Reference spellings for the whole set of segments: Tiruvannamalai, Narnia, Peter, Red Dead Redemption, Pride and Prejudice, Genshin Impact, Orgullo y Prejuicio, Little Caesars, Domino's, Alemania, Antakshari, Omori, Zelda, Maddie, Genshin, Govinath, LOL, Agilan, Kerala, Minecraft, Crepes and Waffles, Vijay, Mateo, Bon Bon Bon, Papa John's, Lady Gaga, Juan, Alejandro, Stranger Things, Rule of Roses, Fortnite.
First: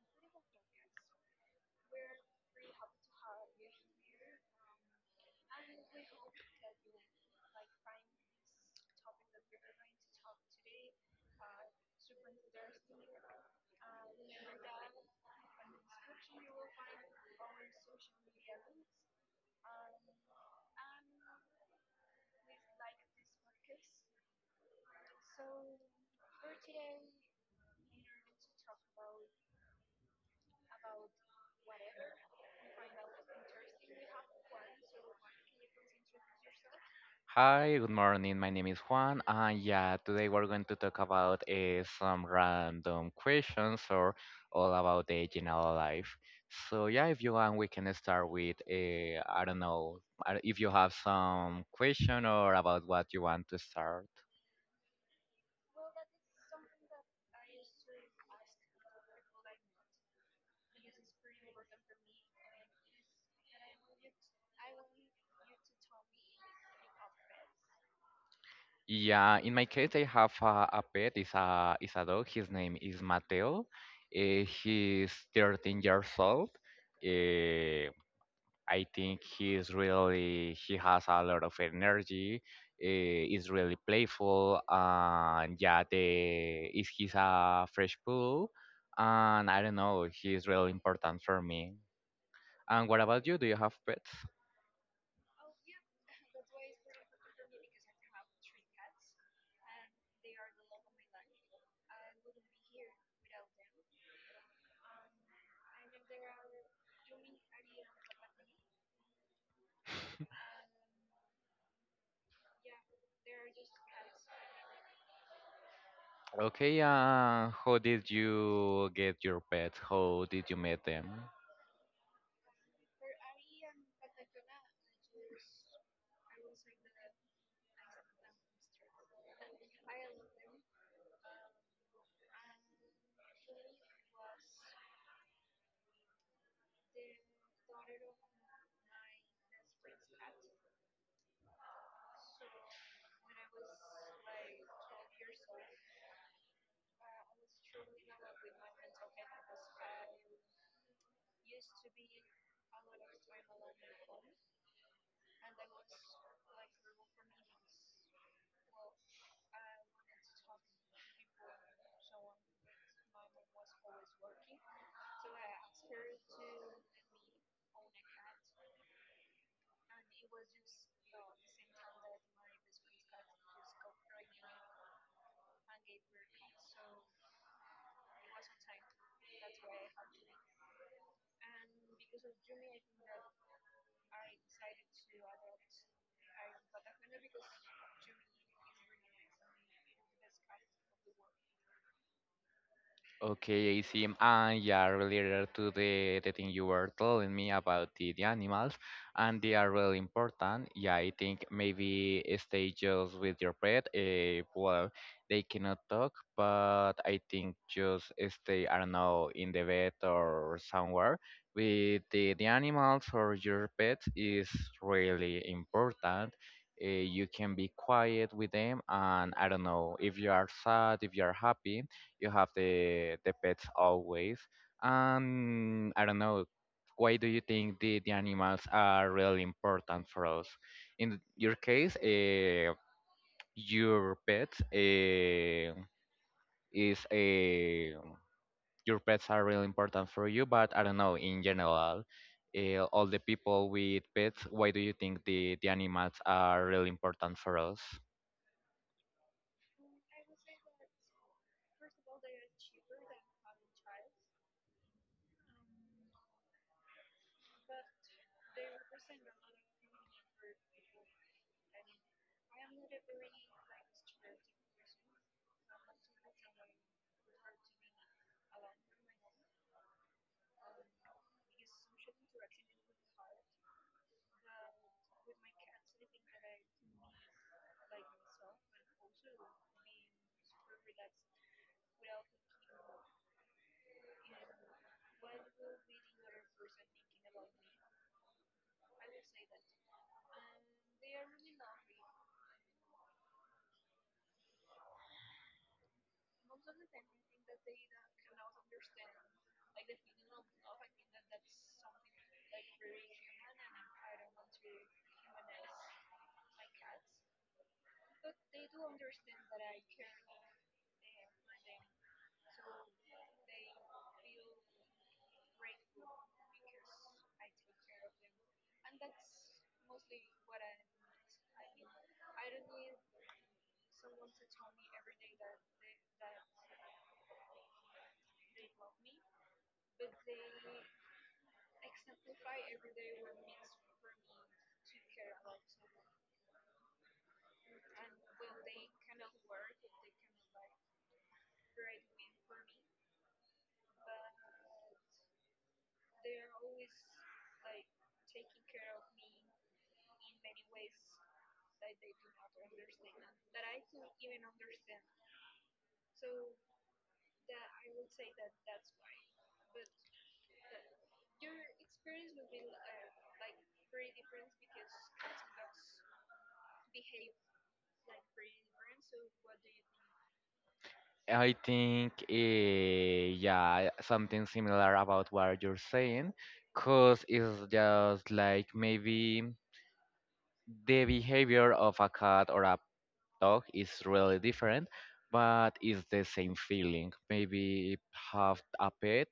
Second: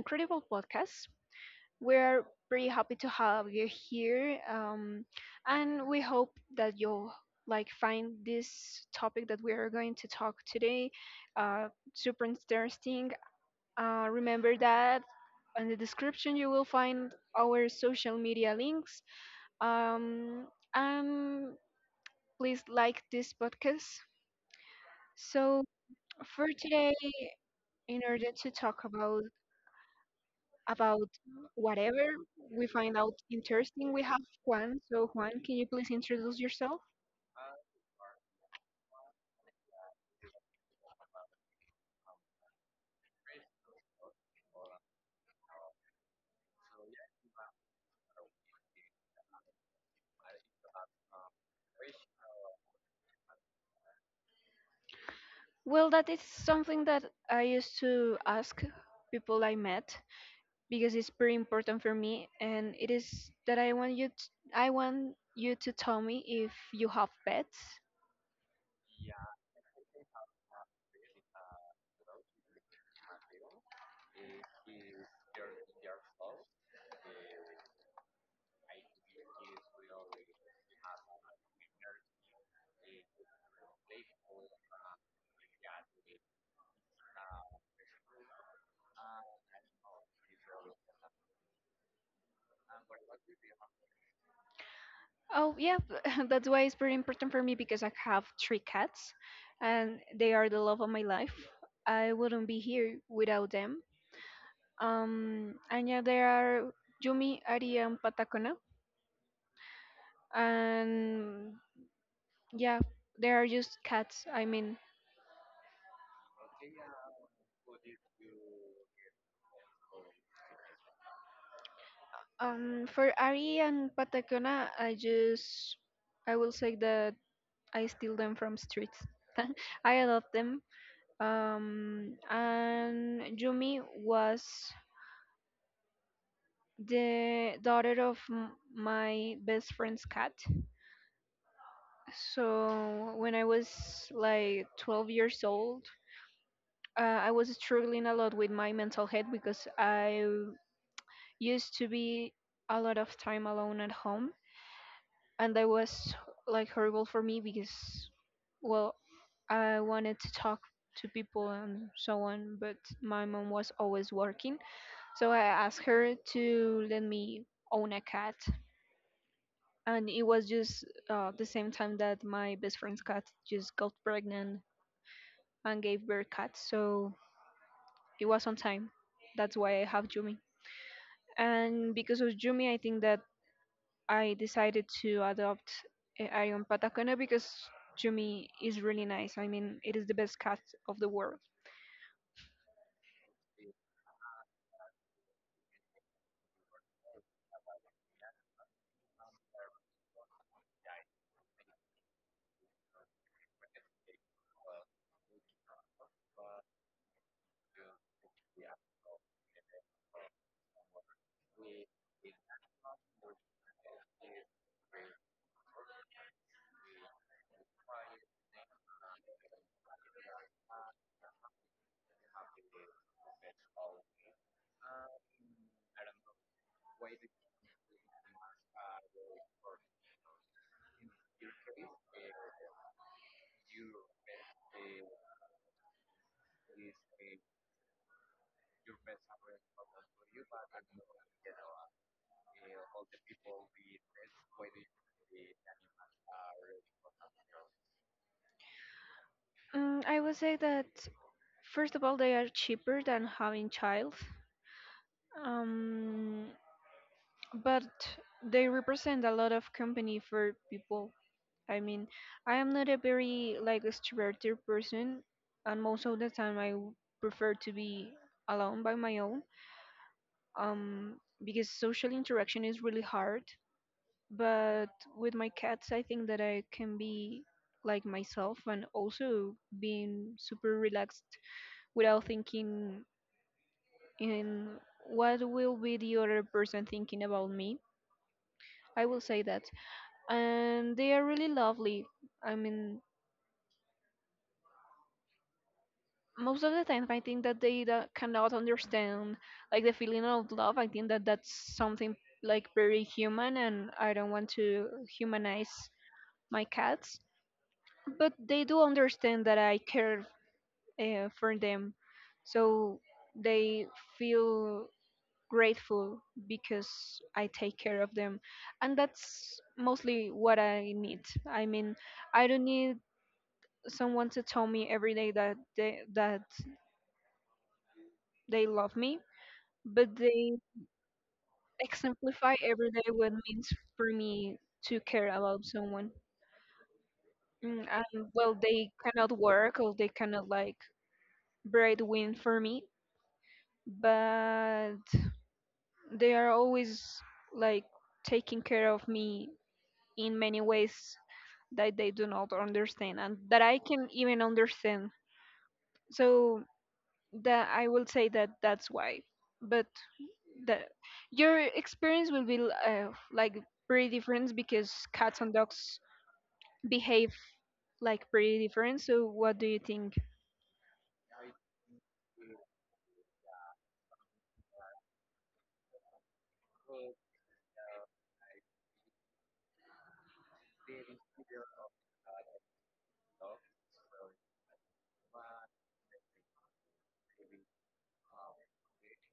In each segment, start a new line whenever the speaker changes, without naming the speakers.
incredible podcast. We're pretty happy to have you here, and we hope that you'll like find this topic that we are going to talk today super interesting. Remember that in the description you will find our social media links. Um, and Please like this podcast. So for today, in order to talk about whatever we find out interesting. We have Juan. So, Juan, can you please introduce yourself?
Hi, good morning. My name is Juan, and yeah, today we're going to talk about some random questions or all about the general life. So yeah, if you want, we can start with I don't know if you have some question or about what you want to start.
Well, that is something that I used to ask people I met because it's pretty important for me, and it is that I want you to tell me if you have pets.
Yeah, in my case, I have a pet. It's a dog. His name is Mateo. He's 13 years old. Uh, I think he is really he has a lot of energy. Is really playful, and yeah, the if he's a fresh pool, and I don't know, he is really important for me. And what about you? Do you have pets?
Oh, yeah, that's why it's pretty important for me because I have three cats, and they are the love of my life. I wouldn't be here without them. And yeah, there are Yumi, Ari, and Patacona, and yeah, there are just cats. I mean,
Okay, how did you get your pet? How did you meet them?
for Ari and Patacona, I will say that I steal them from streets. I adopt them. And Yumi was the daughter of my best friend's cat. So when I was like 12 years old, I was struggling a lot with my mental health because I used to be a lot of time alone at home, and that was like horrible for me because, well, I wanted to talk to people and so on, but my mom was always working. So I asked her to let me own a cat, and it was just the same time that my best friend's cat just got pregnant and gave birth cat. So it was on time. That's why I have Jumi. And because of Jumi, I think that I decided to adopt Arion Patacone because Jumi is really nice. I mean, it is the best cat of the world.
Okay, I see. And yeah, related to the thing you were telling me about the animals, and they are really important. Yeah, I think maybe stay just with your pet. Well, they cannot talk, but I think just stay, I don't know, in the vet or somewhere with the animals or your pets is really important. You can be quiet with them, and I don't know if you are sad, if you are happy you have the pets always. And I don't know, why do you think the animals are really important for us? In your case, your pets is a your pets are really important for you, but I don't know in general. All the people with pets, why do you think the animals are really important for us?
I would say that first of all, they are cheaper than having child, um, but they represent a lot of company for people. I mean, I am not a very like extroverted person, and most of the time prefer to be alone by my own um, because social interaction is really hard. But with my cats, I think that I can be like myself and also being super relaxed without thinking in what will be the other person thinking about me. I will say that. And they are really lovely. I mean, most of the time, I think that they cannot understand like the feeling of love. I think that that's something like very human, and I don't want to humanize my cats, but they do understand that I care for them. So they feel grateful because I take care of them. And that's mostly what I need. I mean, I don't need someone to tell me every day that they love me, but they exemplify every day what it means for me to care about someone. And well, they cannot work or they cannot like breadwin for me, but they are always like taking care of me in many ways that they do not understand and that I can even understand. So that I will say that that's why. But the your experience will be like pretty different because cats and dogs behave like pretty different. So what do you think?
I think, yeah, something similar about what you're saying, because it's just like maybe the behavior of a cat or a dog is really different, but it's the same feeling. Maybe have a pet.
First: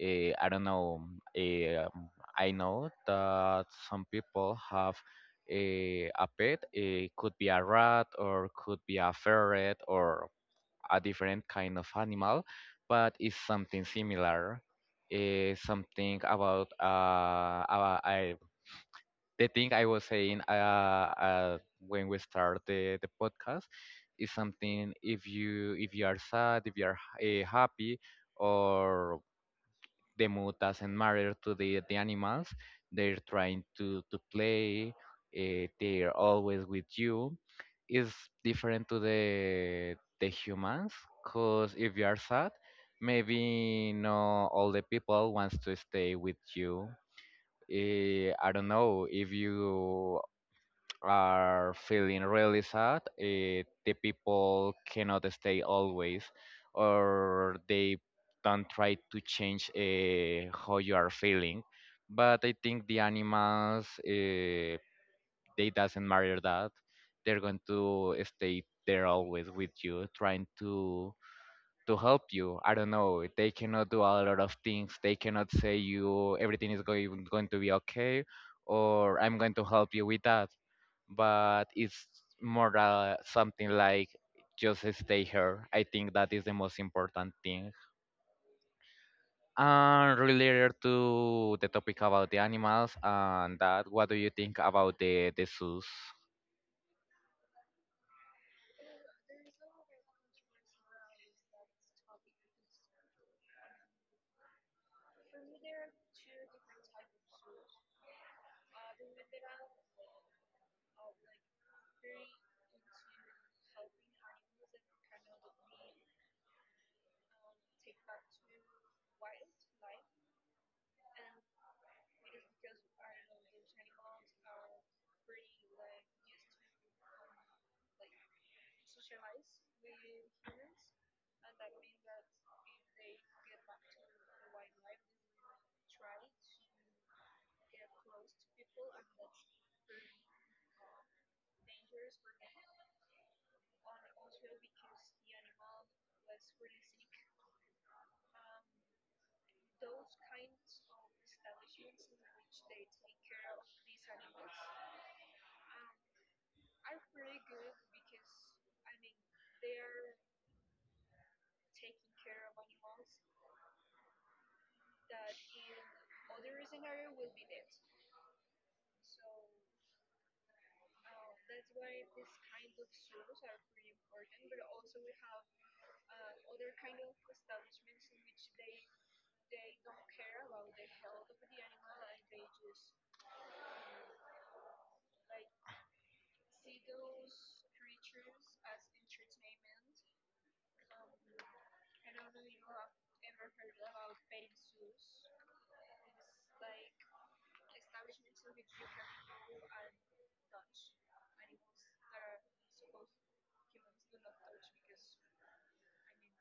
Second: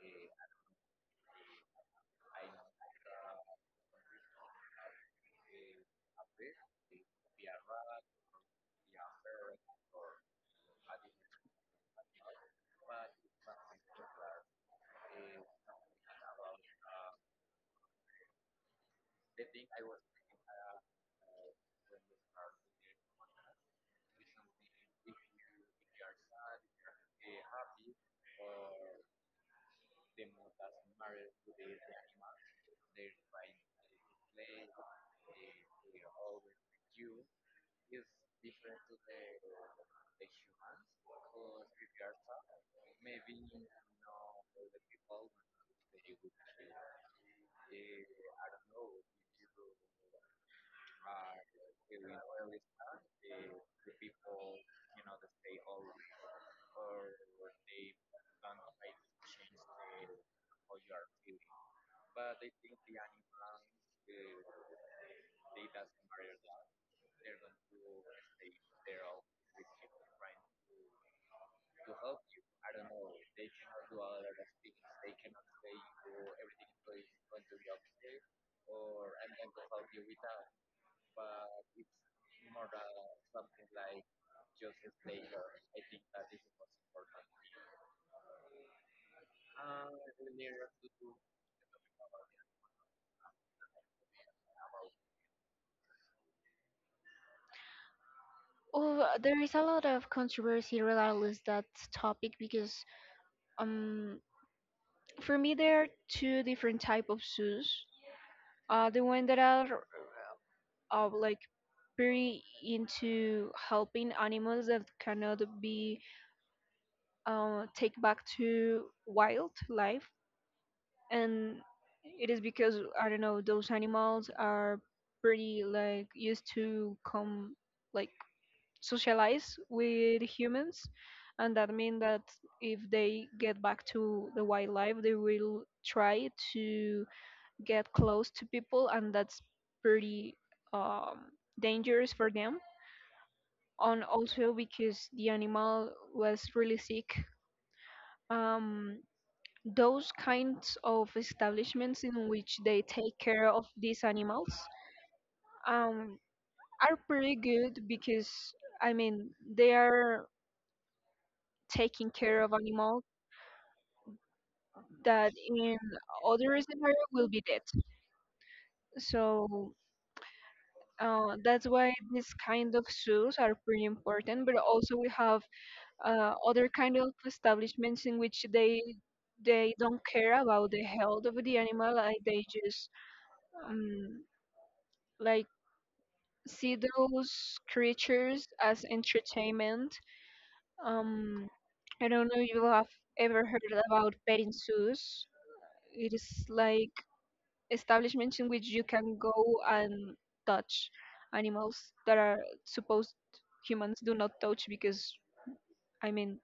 I don't know. eh, um, I know that some people have a pet. It could be a rat or could be a ferret or a different kind of animal, but it's something similar. Something about I, the thing I was saying uh, when we start the podcast is something if you are sad, if you are happy, or the mood doesn't matter to the animals. They're trying to play. They're always with you. It's different to the humans, cause if you are sad, maybe not all the people wants to stay with you. I don't know if you are feeling really sad, the people cannot stay always, or they don't try to change how you are feeling. But I think the animals, they doesn't matter that. They're going to stay there always with you, trying to help you. I don't know. They cannot do a lot of things. They cannot say you everything is going to be okay, or I'm going to help you with that, but it's more something like just stay here. I think that is the most important thing. And related to the topic about the animals and that, what do you think about the zoos?
Oh, there is a lot of controversy regardless that topic because um for me, there are two different type of zoos. The one that are like pretty into helping animals that cannot be take back to wildlife, and it is because I don't know those animals are pretty like used to come like socialize with humans, and that means that if they get back to the wildlife, they will try to get close to people and that's pretty um, dangerous for them and also because the animal was really sick. um, those kinds of establishments in which they take care of these animals um, are pretty good because I mean they are taking care of animals that in other scenario will be dead, so that's why these kind of zoos are pretty important, but also we have other kind of establishments in which they don't care about the health of the animal, like they just um, like see those creatures as entertainment. um, I don't know if you have ever heard about petting zoos. It is like establishments in which you can go and touch animals that are supposed humans do not touch because I mean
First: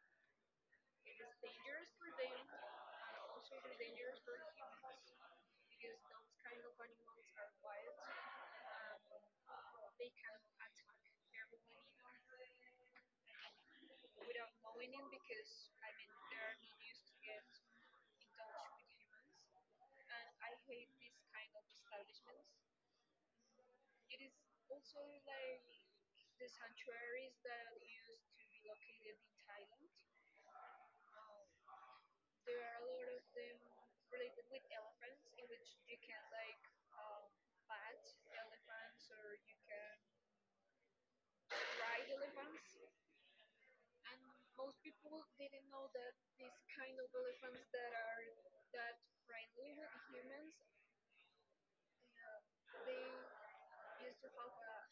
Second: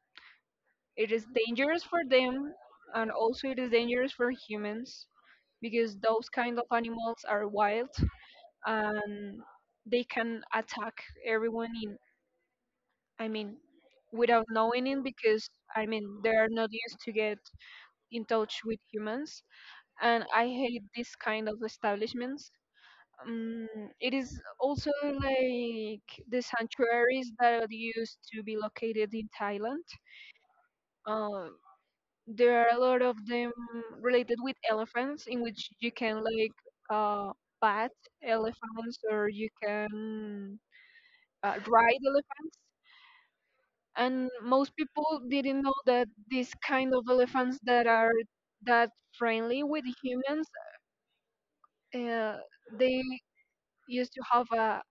it is dangerous for them and also it is dangerous for humans because those kind of animals are wild and they can attack everyone in, I mean, without knowing it because I mean they are not used to get in touch with humans, and I hate this kind of establishments. Um, it is also like the sanctuaries that are used to be located in Thailand. Uh, There are a lot of them related with elephants, in which you can like uh, pat elephants or you can ride elephants. And most people didn't know that these kind of elephants that are that friendly with humans, uh, they used to have a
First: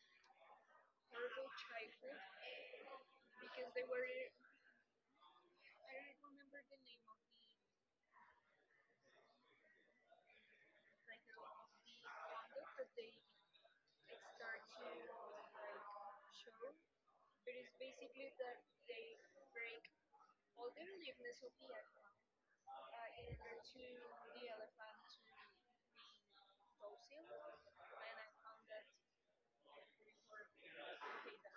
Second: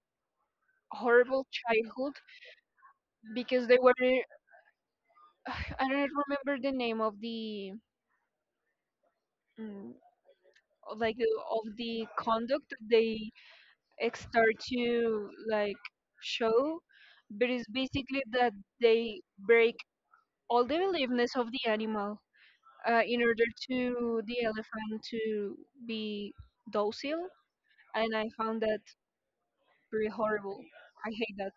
horrible childhood because they were, I don't remember the name of the, mm, like of the conduct they, it start to like show, but it's basically that they break all the liveness of the animal in order to the elephant to be docile. And I found that pretty horrible. I hate that.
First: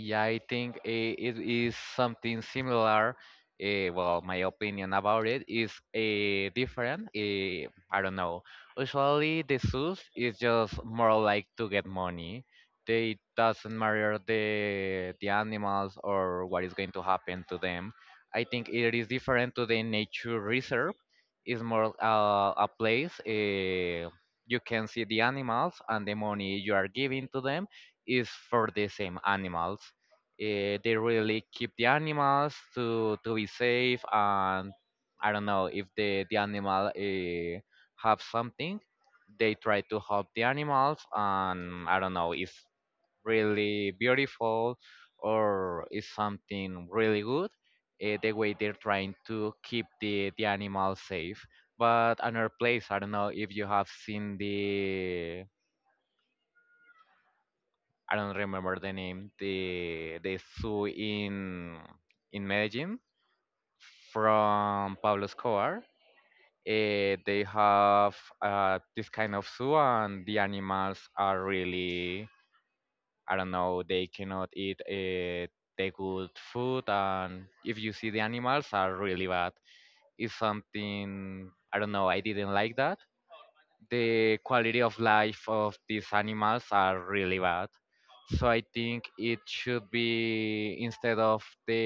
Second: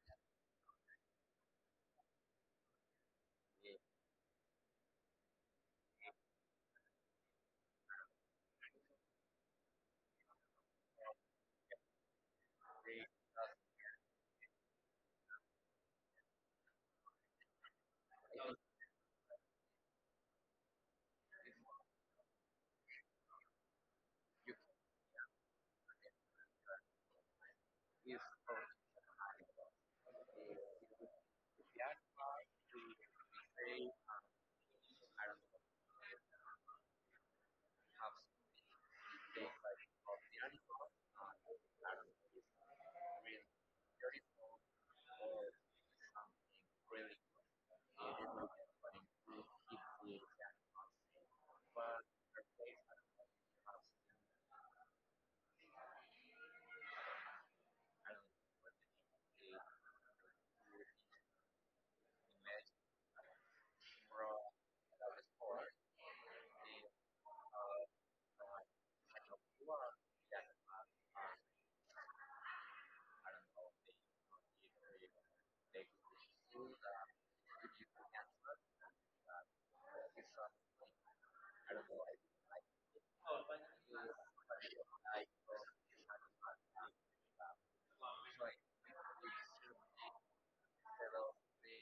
Yeah, I think it is something similar. Well, my opinion about it is different. I don't know. Usually, the zoos is just more like to get money. They doesn't matter the animals or what is going to happen to them. I think it is different to the nature reserve. It's more a place you can see the animals and the money you are giving to them is for the same animals. They really keep the animals to be safe, and I don't know if the animal have something, they try to help the animals, and I don't know if really beautiful or is something really good. The way they're trying to keep the animals safe. But another place, I don't know if you have seen the I don't remember the name, the zoo in Medellin from Pablo Escobar. They have this kind of zoo, and the animals are really, I don't know, they cannot eat the good food, and if you see the animals are really bad. It's something I don't know. I didn't like that the quality of life of these animals are really bad. So I think it should be instead of the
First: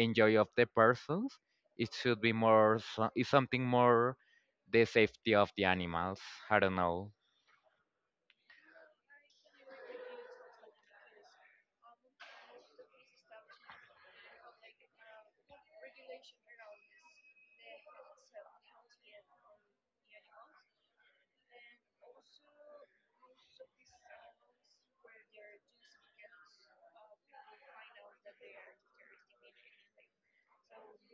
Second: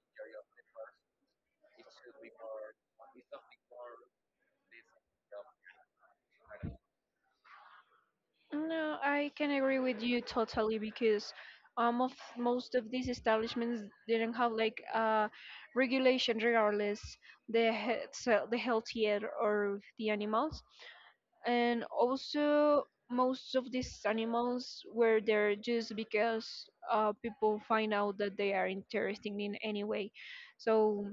enjoy of the persons, it should be more so, it's something more the safety of the animals. I don't know.
No, I can agree with you totally because of most of these establishments didn't have like regulation regardless the he- so the healthier or the animals, and also most of these animals were there just because people find out that they are interesting in any way. So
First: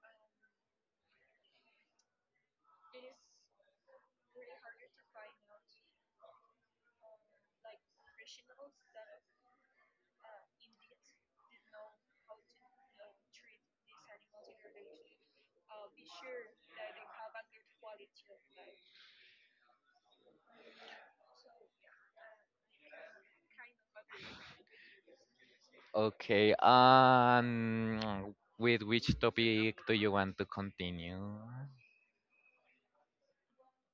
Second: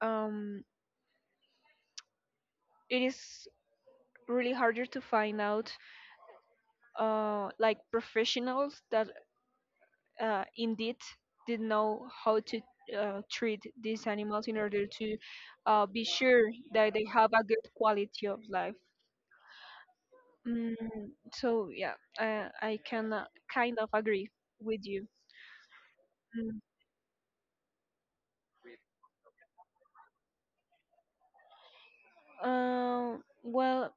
um, it is really harder to find out like professionals that indeed did know how to treat these animals in order to be sure that they have a good quality of life. mm, so yeah, I can kind of agree with you.
Okay.
Mm.
With which topic do you want to continue?
Well,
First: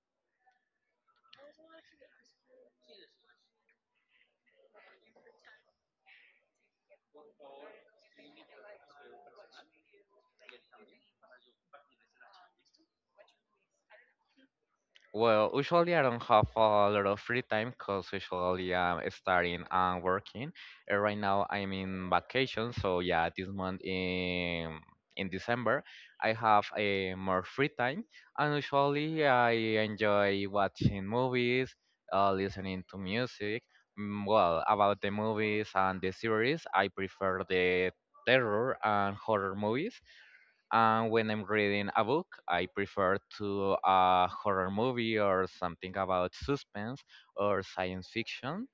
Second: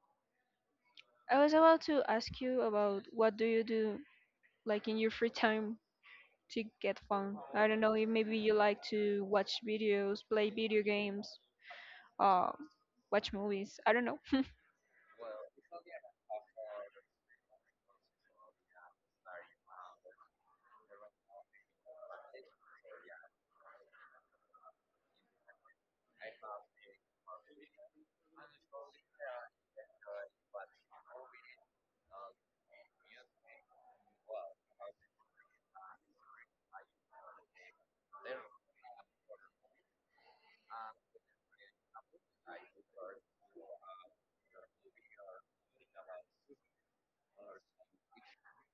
I was about to ask you about what do you do like in your free time to get fun. I don't know, maybe you like to watch videos, play video games, uh, watch movies. I don't know.
Well, usually I don't have a lot of free time because usually I'm studying and working. Right now I'm in vacation, so yeah, this month in December I have a more free time, and usually I enjoy watching movies, listening to music. Mm, well, about the movies and the series, I prefer the terror and horror movies. And when I'm reading a book, I prefer to a horror movie or something about suspense or science fiction.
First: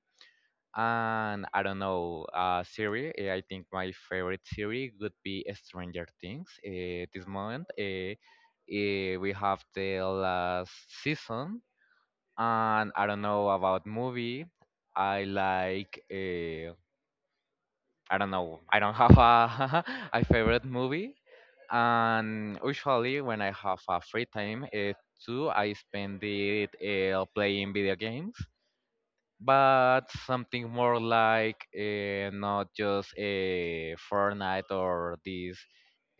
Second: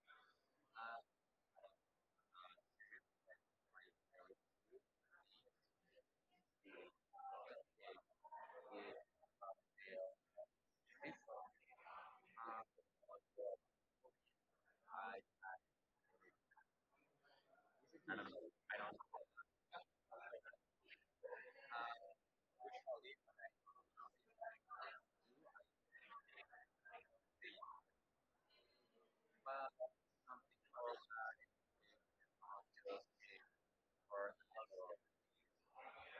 And I don't know, series. I think my favorite series would be Stranger Things. This moment, we have the last season. And I don't know about movie. I like. I don't know. I don't have a a favorite movie, and usually when I have a free time, I spend it playing video games. But something more like not just a Fortnite or these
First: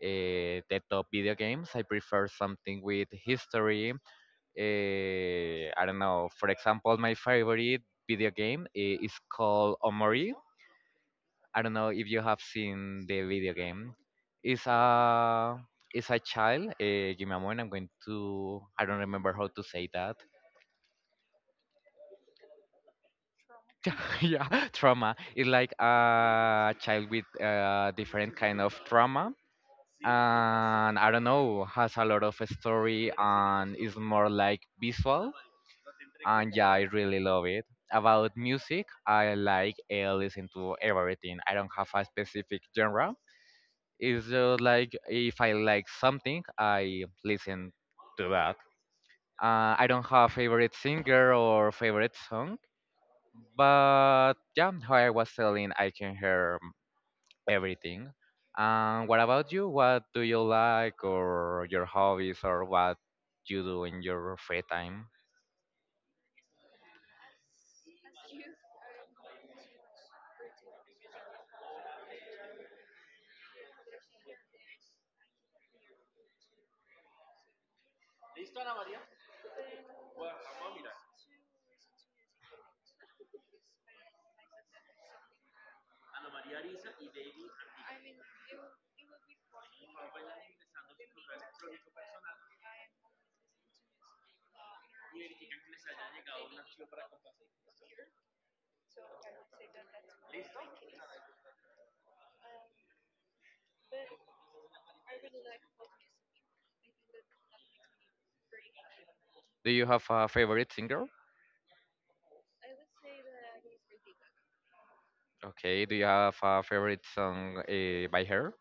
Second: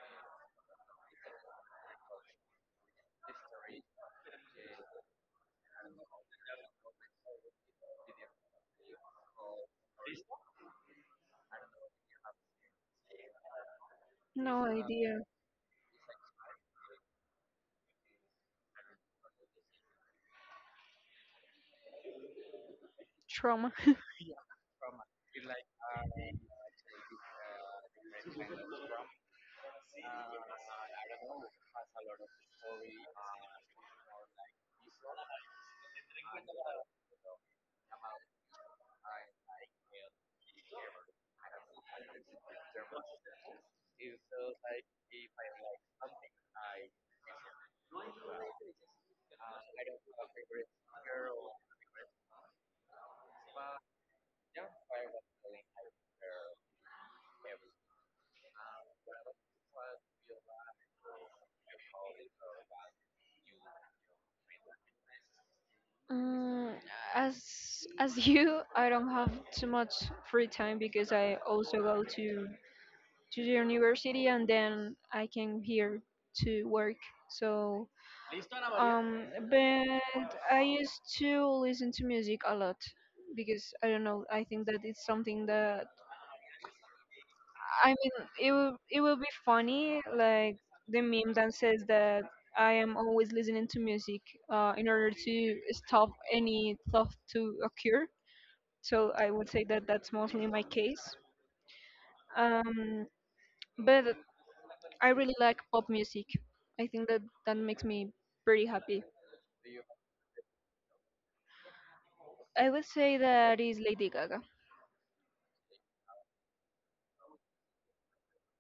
the top video games. I prefer something with history. I don't know. For example, my favorite video game is called Omori. I don't know if you have seen the video game. It's
No idea.
a it's a child. Give me a moment. I'm going to. I don't remember how to say that.
Trauma.
yeah, trauma. It's like a child with different kind of trauma, and I don't know, has a lot of story and is more like visual. And yeah, I really love it. About music, I like listen to everything. I don't have a specific genre. It's just like if I like something, I listen to that. I don't have favorite singer or favorite song, but yeah, how I was telling, I can hear everything. And what about you? What do you like, or your hobbies, or what you do in your free time?
Mm, as as you, I don't have too much free time because I also go to the university and then I came here to work. So, um, but I used to listen to music a lot because I don't know. I think that it's something that I mean it will be funny like the meme that says that I am always listening to music in order to stop any thought to occur. So I would say that that's mostly my case. Um, but I really like pop music. I think that that makes me pretty happy.
Do you have a favorite singer?
I would say that is Lady Gaga.
Okay. Do you have a favorite song by her?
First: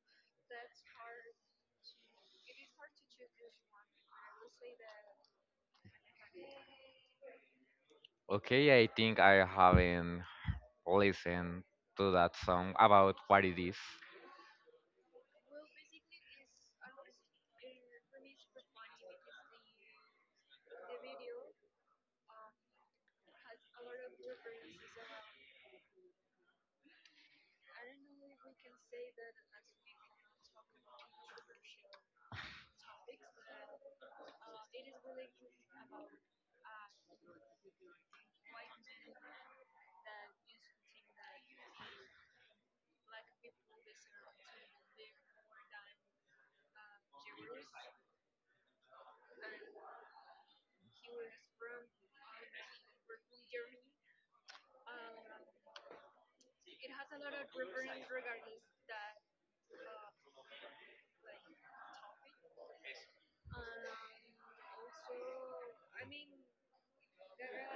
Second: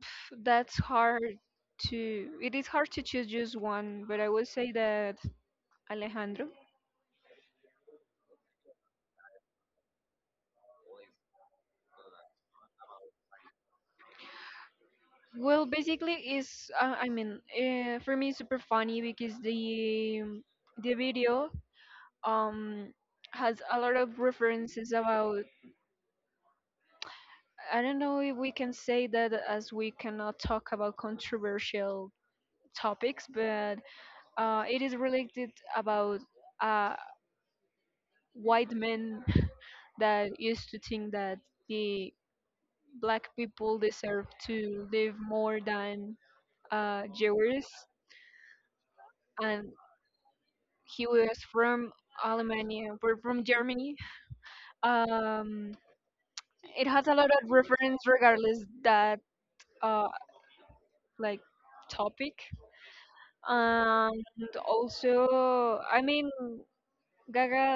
Pff, That's hard to. It is hard to choose just one, but I would say that Alejandro.
Okay, I think I haven't listen to that song about what it is.
Well, basically, is I mean, for me, it's super funny because the video um has a lot of references about. I don't know if we can say that as we cannot talk about controversial topics, but it is related about uh, white men that used to think that the black people deserve to live more than Jewers, and he was from Alemania, or from Germany. Um, it has a lot of reference, regardless that uh, like topic, and also, I mean, Gaga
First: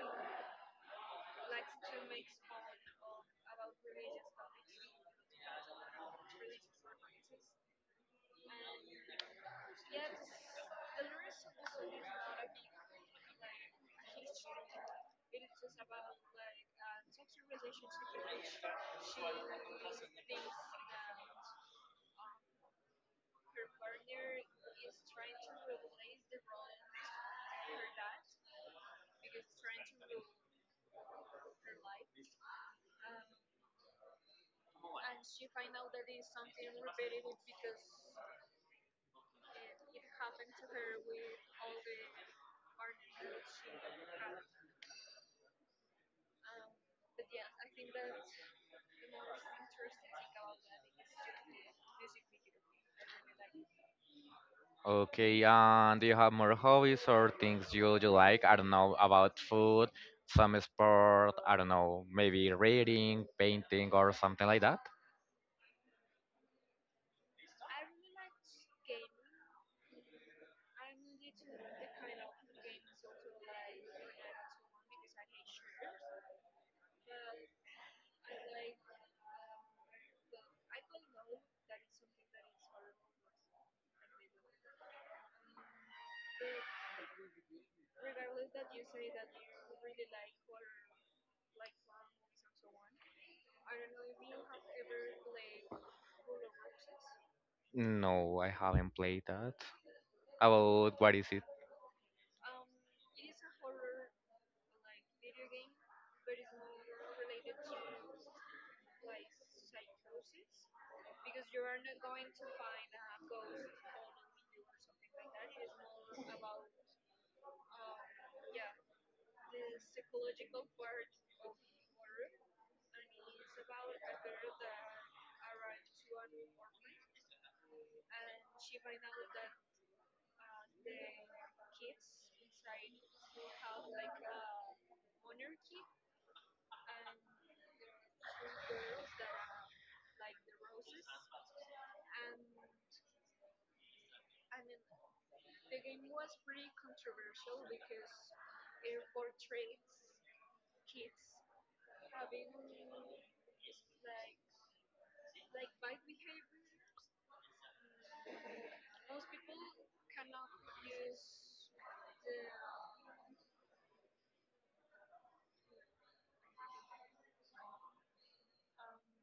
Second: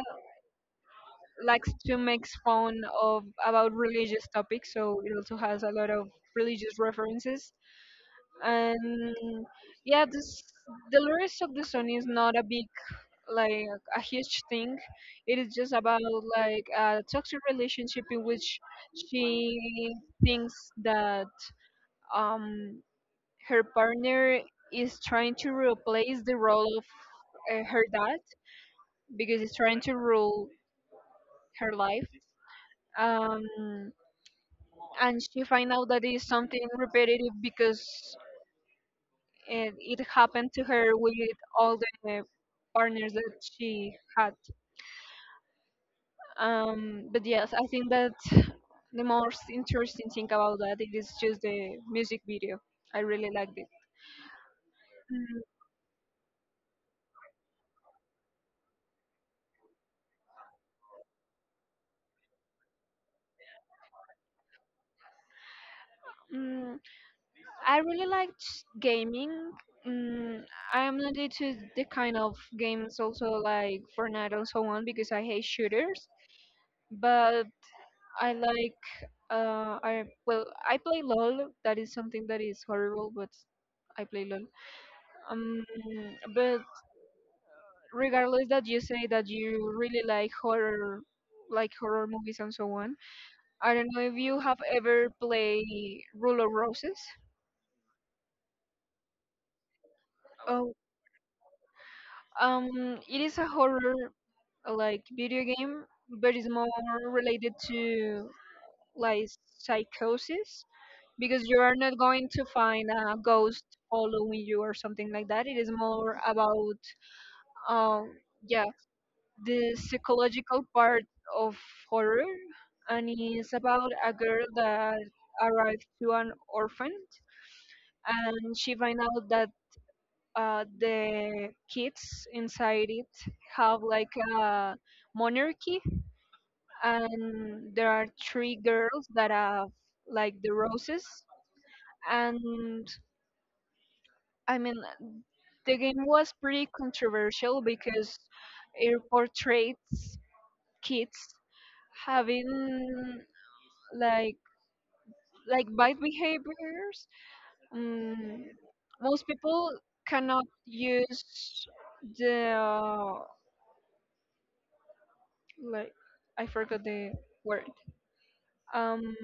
likes to make fun of about religious topics, so it also has a lot of religious references. And yeah, this the lyrics of the song is not a big like a huge thing. It is just about like a toxic relationship in which she thinks that um her partner is trying to replace the role of her dad because he's trying to rule her life. Um, and she find out that it's something repetitive because it happened to her with all the partners that she had. But yes, I think that the most interesting thing about that it is just the music video. I really liked it.
Okay, and do you have more hobbies or things you like? I don't know, about food, some sport, I don't know, maybe reading, painting, or something like that?
Mm, mm, I really liked gaming. Mm, I am not into the kind of games also like Fortnite and so on because I hate shooters. But I like I play LOL. That is something that is horrible, but I play LOL. Um, but regardless that you say that you really like horror movies and so on, I don't know if you have ever played Rule of Roses.
No, I haven't played that.
Oh,
About what is it?
it is a horror like video game, but it's more related to like psychosis. Because you are not going to find a ghost following you or something like that. It is more about, um, yeah, the psychological part of horror. And it's about a girl that arrived to an orphan, and she find out that the kids inside it have like a monarchy, and there are three girls that have like the roses. And I mean, the game was pretty controversial because it portrays kids having like like bad behaviors. Mm, most people cannot use the, like, I forgot the word. Um,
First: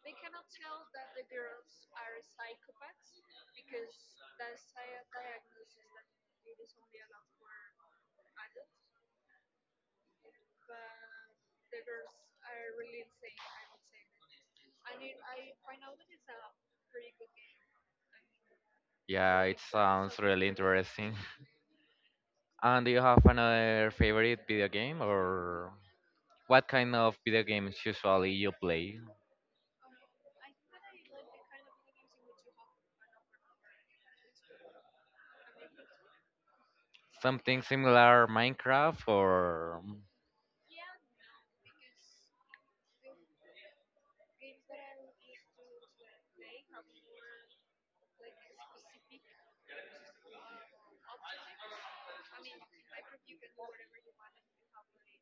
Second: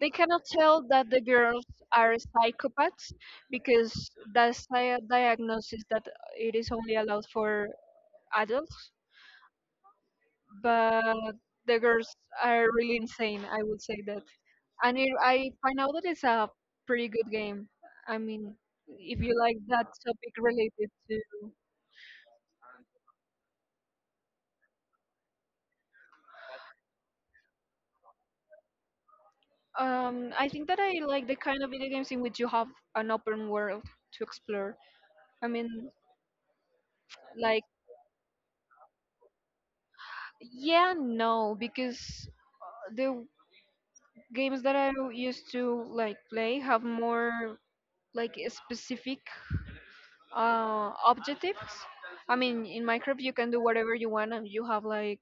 they cannot tell that the girls are psychopaths because that's a diagnosis that it is only allowed for adults, but the girls are really insane, I would say that. And it, I find out that it's a pretty good game. I mean, if you
Yeah,
like
it
that
sounds
topic
really
related
interesting.
to,
And do you have another favorite video game or what kind of video games usually you play?
I think that I like the kind of video games in which you have an open world to explore. I mean,
Something
like,
similar Minecraft or
yeah, no, because the games that I used to like play have more like specific objectives. I mean, in Minecraft you can do whatever you want, and you have like,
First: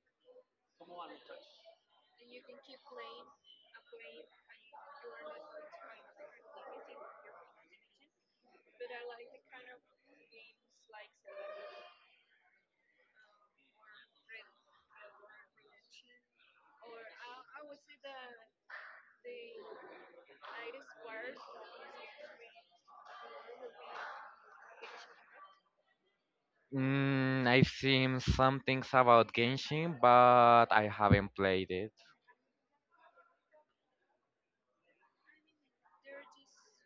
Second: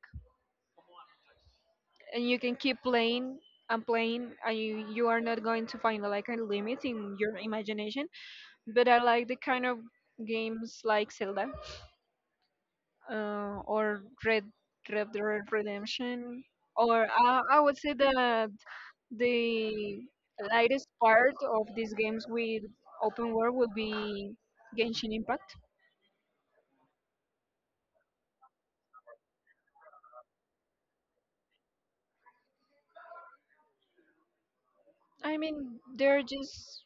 and you can keep playing and playing, and you are not going to find like a limit in your imagination. But I like the kind of games like Zelda, or Red Dead Redemption, or I would say that the lightest part of these games with open world would be Genshin Impact.
mm, I've seen some things about Genshin, but I haven't played it.
I mean, they're just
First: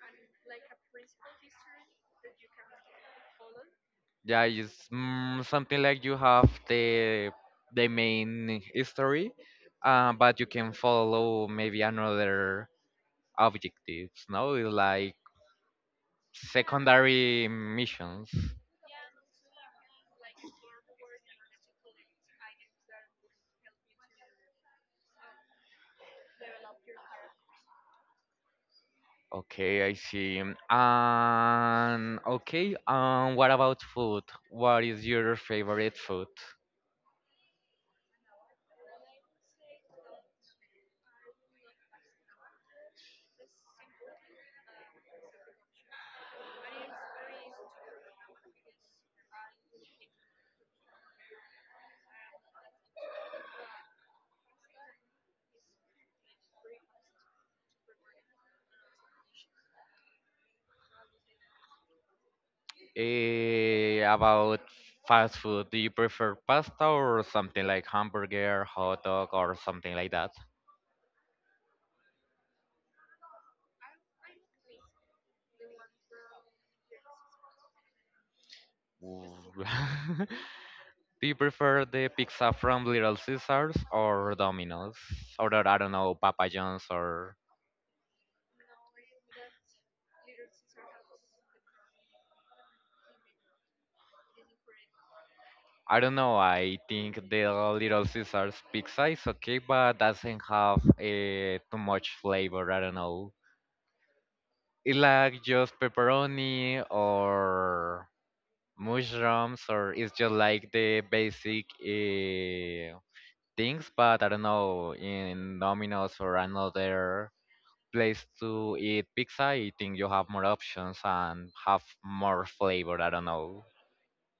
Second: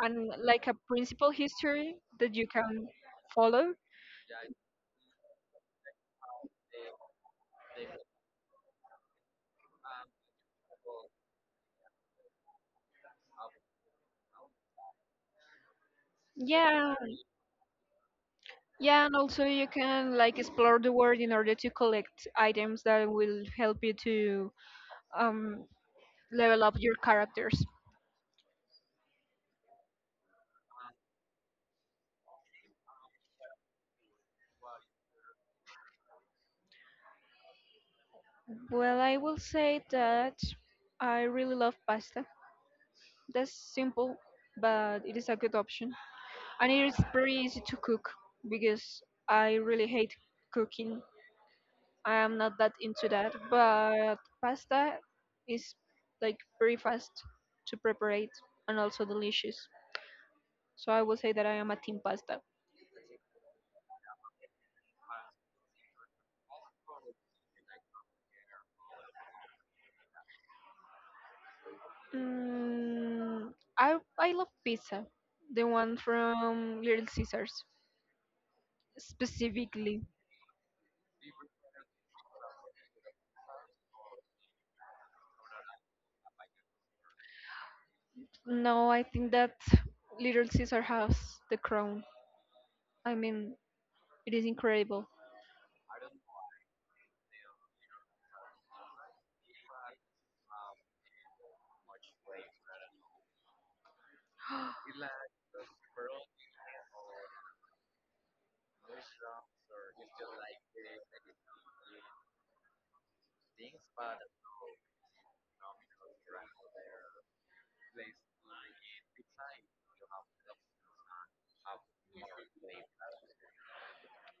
and like a principal history that you can follow.
Yeah, it's mm, something like you have the main history, but you can follow maybe another objectives. No, it's like
Yeah,
secondary missions.
yeah, and also you can like explore the world in order to collect items that will help you to um, level up your characters.
Okay, I see. And okay, what about food? What is your favorite food?
Well, I will say that I really love pasta. That's simple, but it is a good option, and it is pretty easy to cook because I really hate cooking. I am not that into that, but pasta is like very fast to prepare it and also delicious. So I would say that I am a team pasta.
About fast food, do you prefer pasta or something like hamburger, hot dog, or something like that?
Mm, I love pizza, the one from Little Caesars
Ooh.
specifically.
Do you prefer the pizza from Little Caesars or Domino's? Or I don't know, Papa John's or
No, I think that Little Caesar has the crown. I mean, it is incredible.
I don't know. I think the Little Caesars pizza is okay, but doesn't have too much flavor. I don't know. It's like just pepperoni or mushrooms or it's just like the basic things, but I don't know, in Domino's or another place to eat pizza, I think you have more options and have more flavor. I don't know.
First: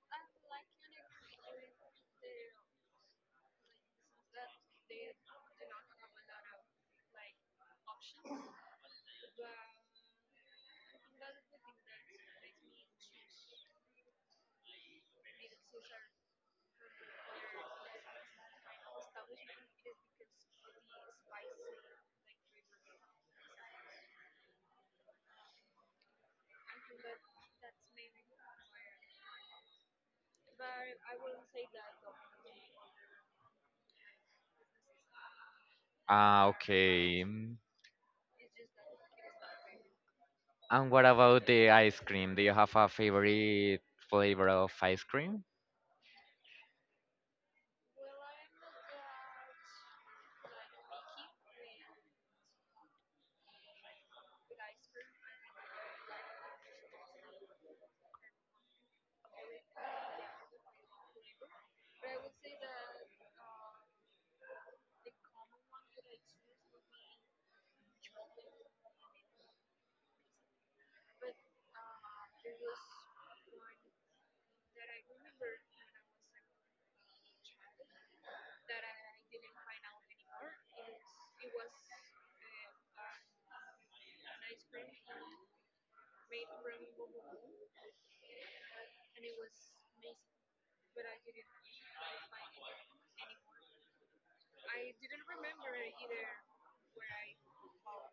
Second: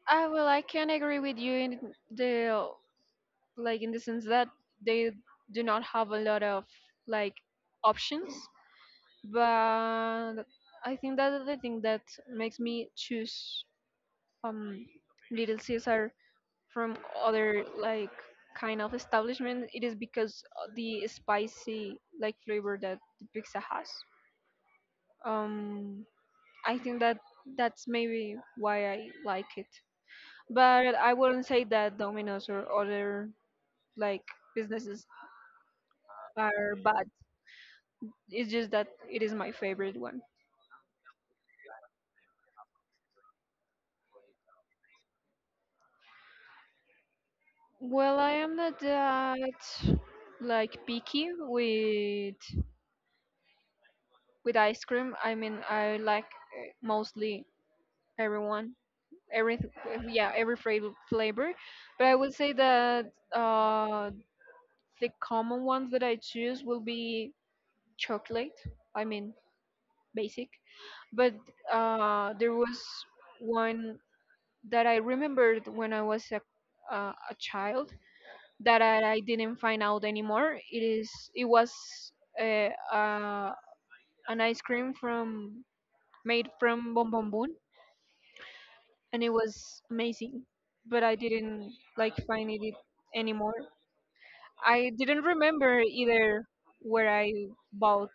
I, well, I can agree with you in the, like, in the sense that they do not have a lot of like options, but I think that the thing that makes me choose um Little Caesar from other like kind of establishment, it is because of the spicy like flavor that the pizza has. um I think that that's maybe why I like it, but I wouldn't say that Domino's or other like businesses
Ah,
are bad.
okay. Mm,
It's just that it is my favorite one.
and what about the ice cream? Do you have a favorite flavor of ice cream?
Well, I am not that like picky with ice cream. I mean, I like, mostly everyone, every yeah, every flavor. But I would say that the common ones that I choose will be chocolate. I mean, basic. But there was one that I remembered when I was a child that I didn't find out anymore. It was uh, uh, an ice cream from made from Bon Bon Bon, and it was amazing. But I didn't like find it anymore. I didn't remember either where I bought,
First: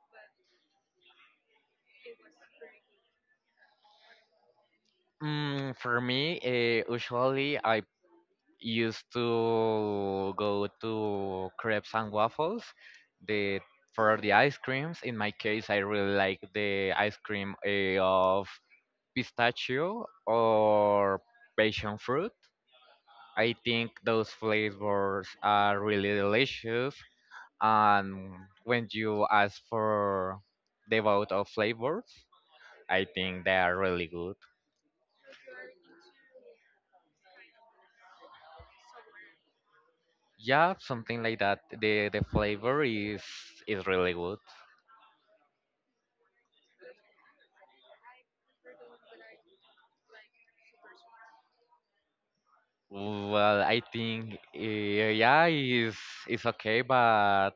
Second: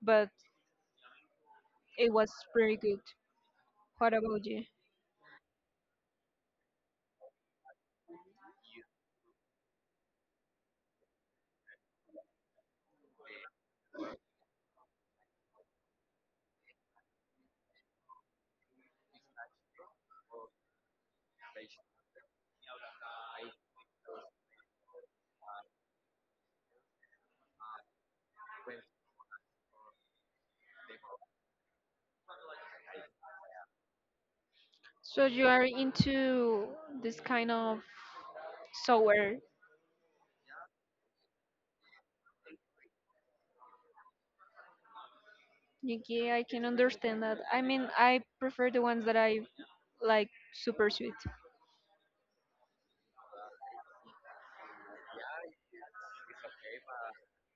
but it was pretty good. What about you?
Mm, for me, usually I used to go to crepes and waffles the for the ice creams. In my case, I really like the ice cream of pistachio or passion fruit. I think those flavors are really delicious, and when you ask for the amount of flavors, I think they are really good.
So you are into this kind of sour.
Yeah, something like that. The flavor is really good.
Yeah, I can understand that. I mean, I prefer the ones that I like super sweet.
Well, I think yeah, it's okay, but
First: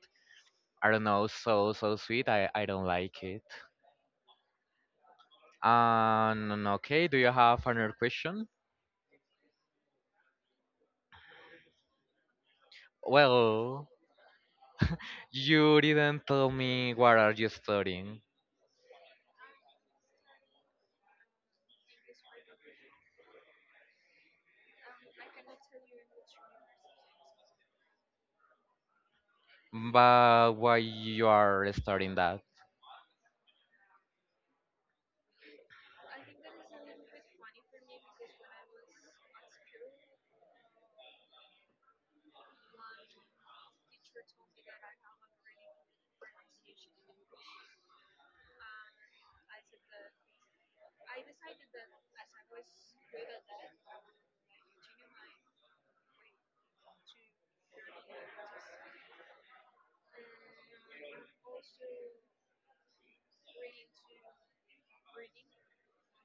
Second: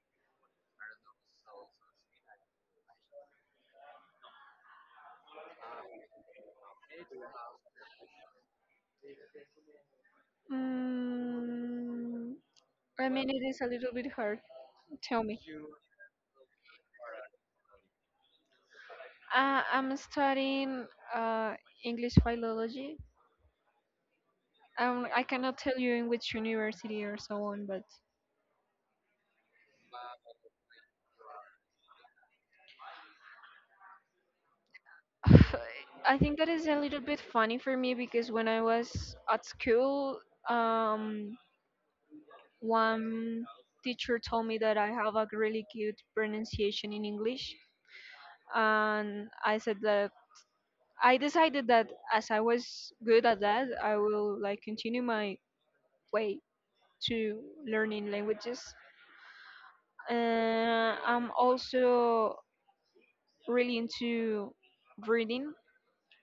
I don't know, so so sweet. I don't like it. And okay, do you have another question?
Mm, I mean, it is a
Well,
little bit hard. Tell me.
you didn't tell me what are you studying,
I'm studying uh, English philology. I cannot tell you in which university or so on, but
but why you are studying that.
I think that is a little bit funny for me because when I was at school, um, one teacher told me that I have a really good pronunciation in English, and I said that I decided that as I was good at that, I will like continue my way to learning languages. I'm also really into reading.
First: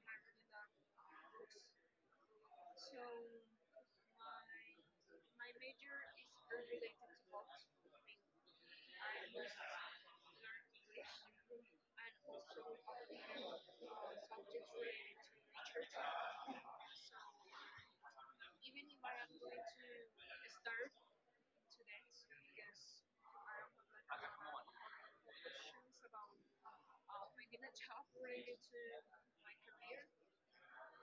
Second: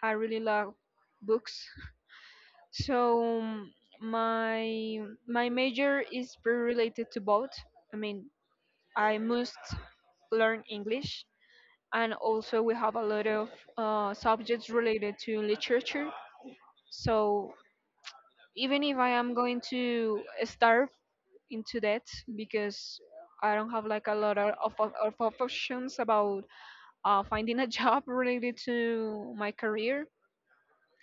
I really love books. So my my major is very related to both. I mean, I must learn English, and also we have a lot of subjects related to literature. So even if I am going to start into that because I don't have like a lot of options about finding a job related to my career.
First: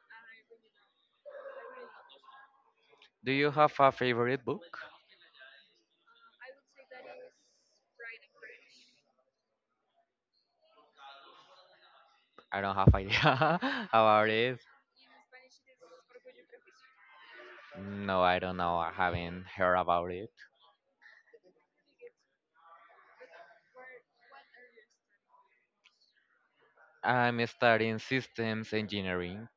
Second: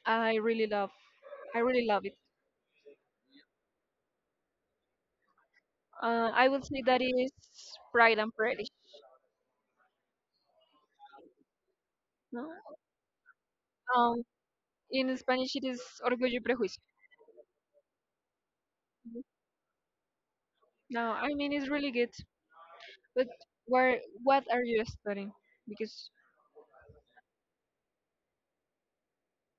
I really love, I really love it.
Do you have a favorite book?
I would say that it is Pride and Prejudice. No?
I don't have idea
Um,
about it.
in Spanish, it is Orgullo y Prejuicio.
No, I don't know. I haven't heard about it.
No, I mean it's really good. But where, what are you studying? Because
I'm studying systems engineering.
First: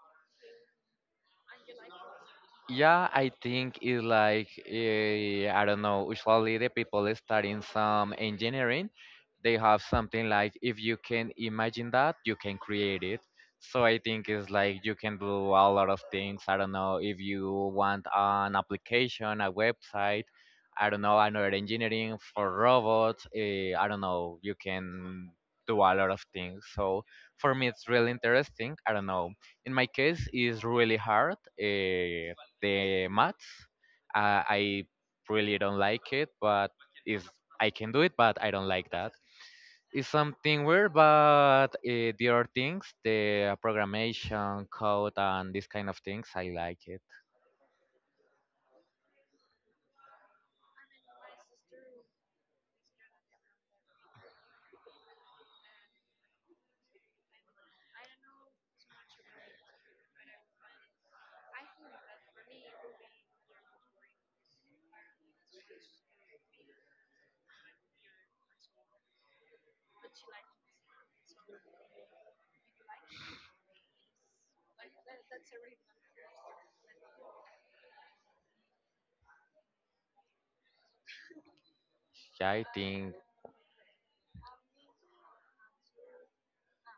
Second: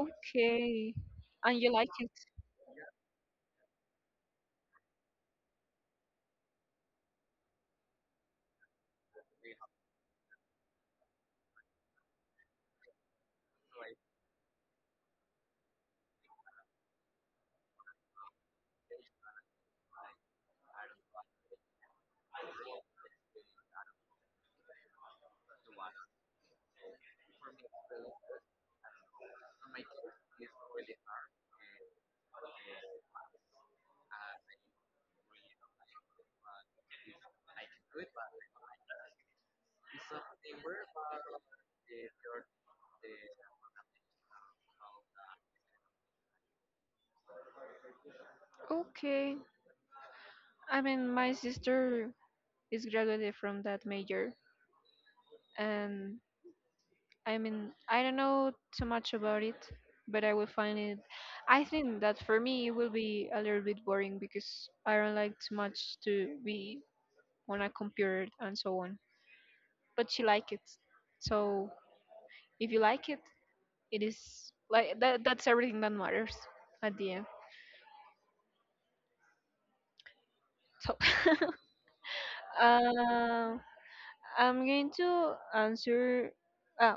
okay, and you like it.
Yeah, I think it's like I don't know. Usually, the people studying some engineering, they have something like if you can imagine that, you can create it. So I think it's like you can do a lot of things. I don't know if you want an application, a website. I don't know another engineering for robots. I don't know. You can do a lot of things. So for me, it's really interesting. I don't know in my case is really hard. Uh, the maths, I really don't like it, but is I can do it, but I don't like that. It's something weird, but there are things, the programmation, code, and these kind of things, I like it.
Okay, I mean my sister is graduated from that major, and I mean, I don't know too much about it, but I will find it. I think that for me it will be a little bit boring because I don't like too much to be on a computer and so on. But she like it, so if you like it is like that. That's everything that matters at the end. So,
Yeah, I think.
uh, I'm going to answer uh,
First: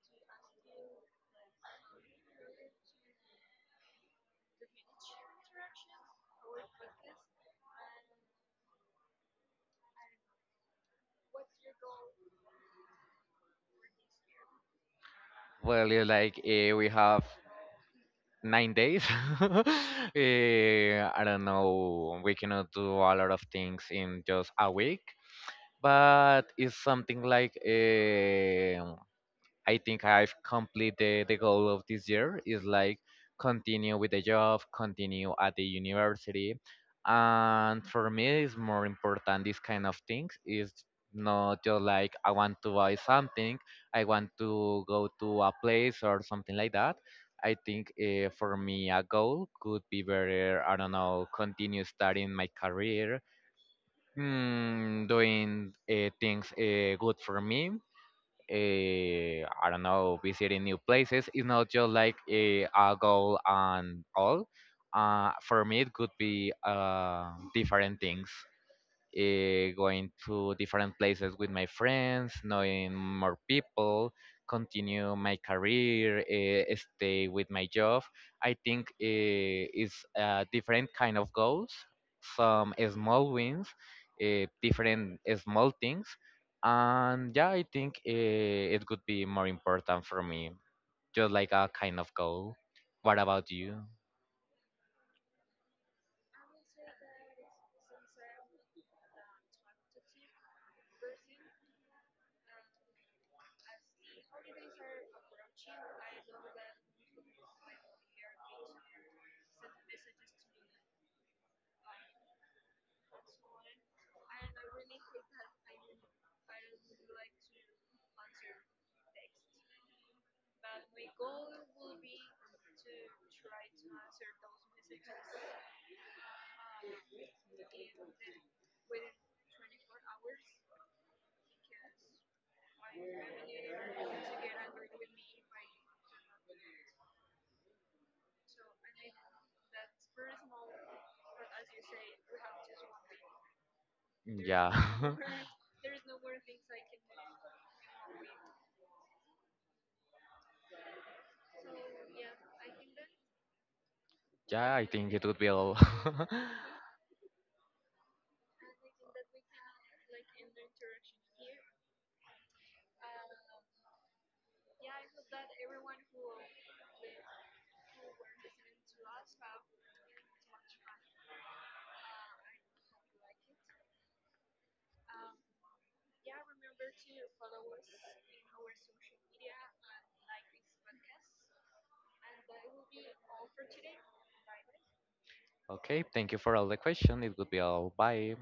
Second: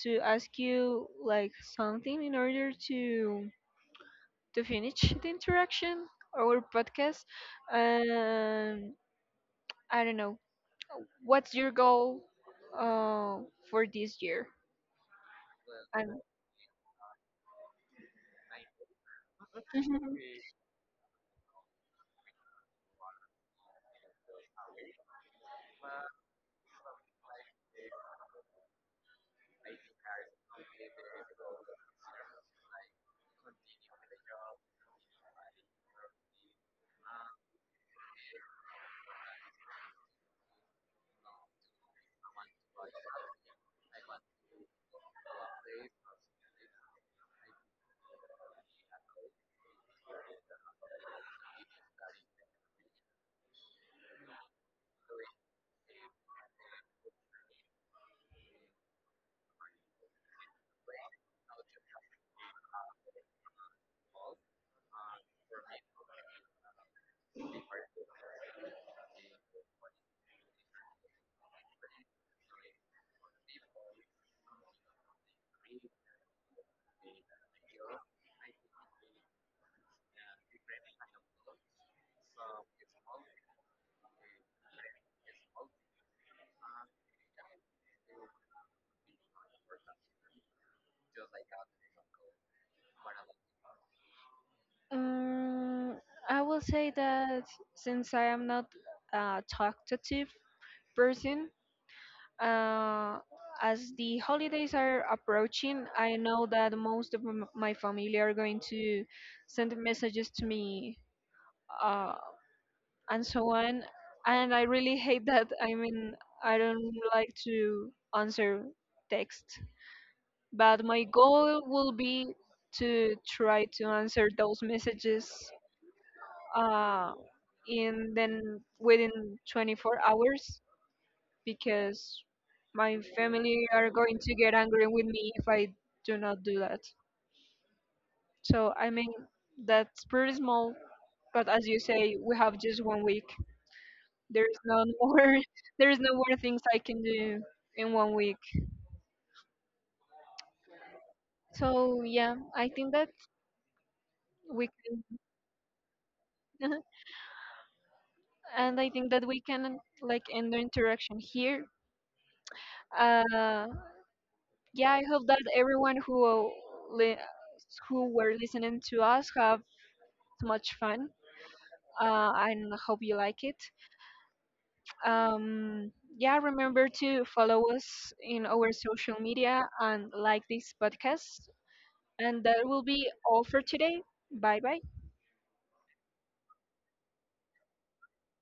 to ask you like something in order to finish the interaction, our podcast. um I don't know, what's your goal uh for this year?
Well, it's
I'm,
like we have 9 days. uh, I don't know. We cannot do a lot of things in just a week. But it's something like, um, I think I've completed the goal of this year is like continue with the job, continue at the university, and for me it's more important these kind of things is not just like I want to buy something, I want to go to a place or something like that. I think for me a goal could be better. I don't know, continue studying my career, mm, doing things good for me. I don't know, visiting new places. It's not just like a goal and all. For me, it could be different things, going to different places with my friends, knowing more people, continue my career, stay with my job. I think it's a different kind of goals, some small wins, different small things, and yeah, I think it could be more important for me, just like a kind of goal. What about you?
um, I will say that since I am not a talkative person, uh as the holidays are approaching, I know that most of my family are going to send messages to me uh, and so on. And I really hate that. I mean, I don't like to answer text, but my goal will be to try to answer those messages, uh, in then within 24 hours, because my family are going to get angry with me if I do not do that. So I mean, that's pretty small. But as you say, we have just one week. There's
Yeah,
no more. There's no more things I can do in one week. So yeah, I think that we
yeah, I think it would be all.
can, and I think that we can like end the interaction here. Uh, yeah, I hope that everyone who li- who were listening to us have much fun. And hope you like it. Um, yeah, remember to follow us in our social media and like this podcast. And that will be all for today. Bye bye.
Okay, thank you for all the question. It would be all. Bye.